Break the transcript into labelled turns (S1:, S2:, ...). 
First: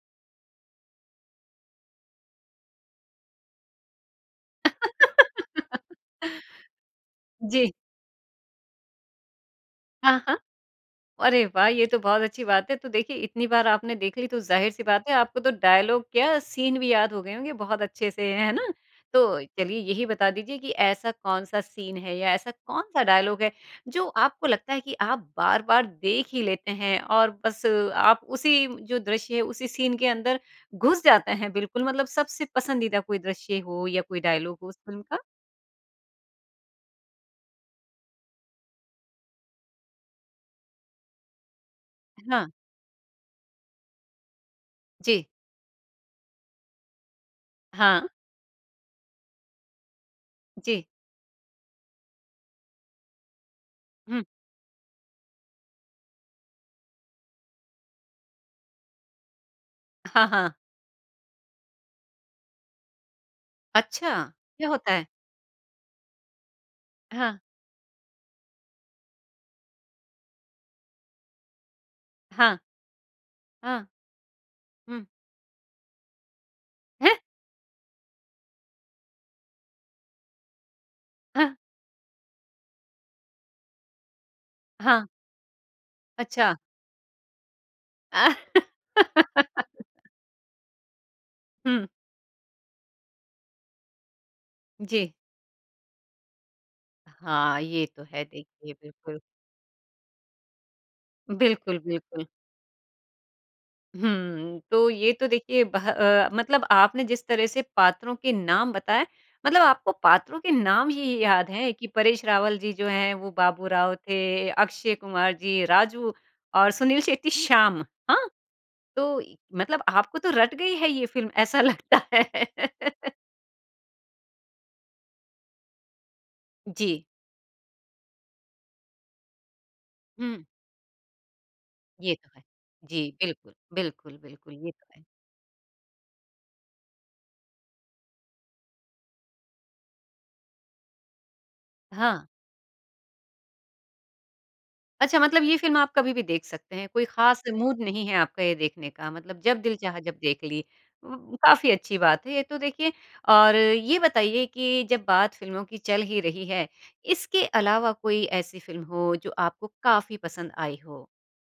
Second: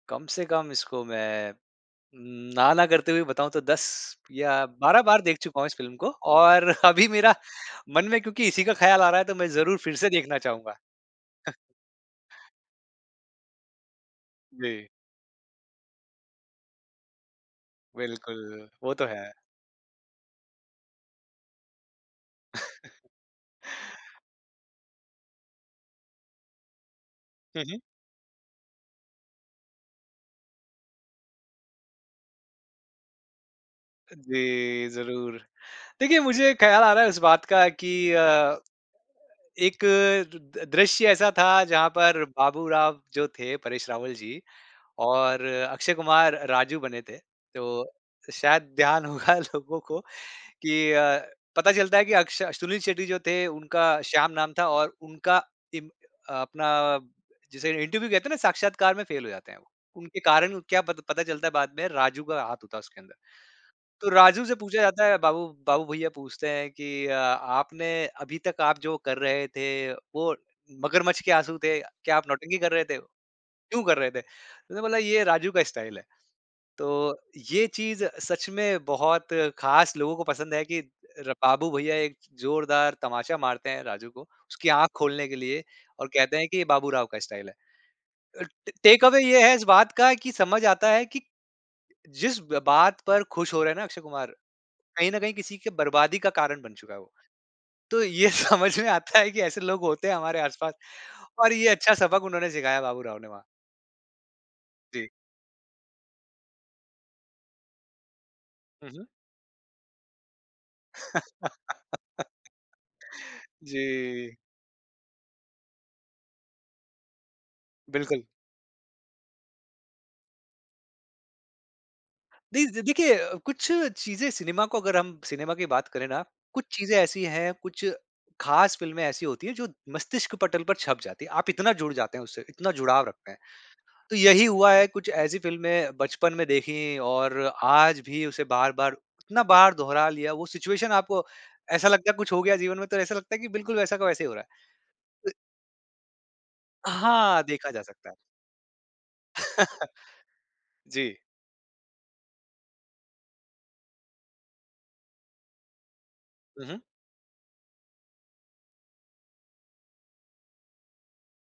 S1: कम से कम इसको मैं ना, ना करते हुए बताऊँ तो 10 या 12 बार देख चुका हूँ इस फ़िल्म को और अभी मेरा
S2: जी।
S1: मन में क्योंकि इसी का ख़्याल आ रहा है तो मैं ज़रूर फिर से
S2: हाँ, हाँ।
S1: देखना चाहूँगा।
S2: अरे वाह! ये तो बहुत अच्छी बात है। तो देखिए इतनी बार आपने देख ली तो ज़ाहिर-सी
S1: जी।
S2: बात है, आपको तो डायलॉग क्या सीन भी याद हो गए होंगे बहुत अच्छे से, है ना?
S1: बिल्कुल, वो तो है।
S2: तो चलिए यही बता दीजिए कि ऐसा कौन-सा सीन है या ऐसा कौन-सा डायलॉग है, जो आपको लगता है कि आप बार-बार देख ही लेते हैं और
S1: हुँ,
S2: बस
S1: हुँ।
S2: आप उसी जो दृश्य है, उसी सीन के अंदर घुस जाते हैं, बिल्कुल मतलब सबसे पसंदीदा कोई दृश्य हो या कोई डायलॉग हो उस
S1: जी,
S2: फ़िल्म का?
S1: ज़रूर देखिए, मुझे एक ख़्याल आ रहा है इस बात का कि अ, एक दृश्य ऐसा था जहाँ पर
S2: हाँ।
S1: बाबू राव जो थे, परेश रावल जी
S2: जी।
S1: और अक्षय कुमार राजू बने थे तो
S2: हाँ।
S1: शायद ध्यान होगा लोगों को
S2: जी।
S1: की अ, पता चलता है कि अक्ष सुनील शेट्टी जो थे उनका
S2: हुँ।
S1: श्याम नाम था और उनका इप अपना जिसे इंटरव्यू है, कहते हैं ना साक्षात्कार में फेल हो जाते हैं। उनके
S2: हाँ, हाँ।
S1: कारण क्या पता पता चलता है बाद में राजू का हाथ होता है उसके अंदर।
S2: अच्छा,
S1: तो राजू से
S2: क्या
S1: पूछा
S2: होता है?
S1: जाता है बाबू, बाबू भैया पूछते हैं कि अ,
S2: हाँ।
S1: आपने अभी तक आप जो कर रहे थे वो मगरमच्छ के आँसू थे? क्या आप नौटंकी
S2: हाँ।
S1: कर रहे थे? क्यों
S2: हाँ।
S1: कर रहे थे, उसने बोला
S2: हुँ।
S1: ये राजू का स्टाइल है।
S2: हैं?
S1: तो ये चीज़ सच में बहुत ख़ास लोगों को पसंद है कि
S2: हाँ।
S1: बाबू भैया एक ज़ोरदार तमाचा मारते हैं राजू को, उसकी आँख
S2: हाँ।
S1: खोलने के लिए और कहते हैं
S2: अच्छा।
S1: कि ये बाबू राव का स्टाइल है। अ, टेक अवे ये है इस बात का कि समझ आता है कि
S2: हुँ।
S1: जिस बात पर खुश हो रहे हैं ना अक्षय कुमार कहीं
S2: जी।
S1: न कहीं किसी के बर्बादी का कारण बन चुका है वो।
S2: हाँ, ये
S1: तो
S2: तो है
S1: ये
S2: देखिए,
S1: समझ में आता
S2: बिल्कुल।
S1: है कि ऐसे लोग होते हैं हमारे आस-पास और ये
S2: बिल्कुल,
S1: अच्छा सबक
S2: बिल्कुल।
S1: उन्होंने सिखाया बाबू राव ने वहाँ।
S2: हुँ, तो
S1: जी।
S2: ये तो देखिए बह अ, मतलब आपने जिस तरह से पात्रों के नाम
S1: हुँ, हुँ।
S2: बताएँ, मतलब आपको पात्रों के नाम ही याद है कि परेश रावल जी जो हैं, वो बाबू राव
S1: जी।
S2: थे, अक्षय कुमार जी, राजू और सुनील शेट्टी श्याम।
S1: बिल्कुल।
S2: हाँ? तो मतलब आपको तो रट गई है ये फ़िल्म ऐसा लगता है?
S1: जी देखिए, कुछ चीज़ें सिनेमा को अगर हम सिनेमा की बात करें ना, कुछ चीज़ें
S2: जी।
S1: ऐसी हैं, कुछ ख़ास फ़िल्में ऐसी होती हैं जो मस्तिष्क
S2: हुँ।
S1: पटल पर छप जाती हैं। आप इतना जुड़
S2: ये
S1: जाते हैं
S2: तो है।
S1: उससे, इतना जुड़ाव
S2: जी,
S1: रखते हैं।
S2: बिल्कुल,
S1: तो
S2: बिल्कुल,
S1: यही
S2: बिल्कुल ये
S1: हुआ
S2: तो
S1: है
S2: है।
S1: कुछ ऐसी फ़िल्में बचपन में देखी और आज भी उसे बार-बार इतना बार दोहरा लिया वो सिचुएशन है, आपको ऐसा लगता है
S2: हाँ।
S1: कुछ हो गया जीवन में तो ऐसा लगता है कि बिल्कुल वैसा का वैसा ही हो रहा
S2: अच्छा,
S1: है। अ
S2: मतलब ये फ़िल्म आप कभी भी देख सकते हैं, कोई ख़ास
S1: हाँ, देखा
S2: मूड
S1: जा
S2: नहीं
S1: सकता
S2: है
S1: है।
S2: आपका ये देखने का मतलब जब दिल चाहा जब देख ली।
S1: जी।
S2: उ काफ़ी अच्छी बात है ये तो देखिए और ये बताइए कि जब बात फ़िल्मों की चल ही रही
S1: हुँ,
S2: है,
S1: हुँ।
S2: इसके अलावा कोई ऐसी फ़िल्म हो जो आपको काफ़ी पसंद आई हो?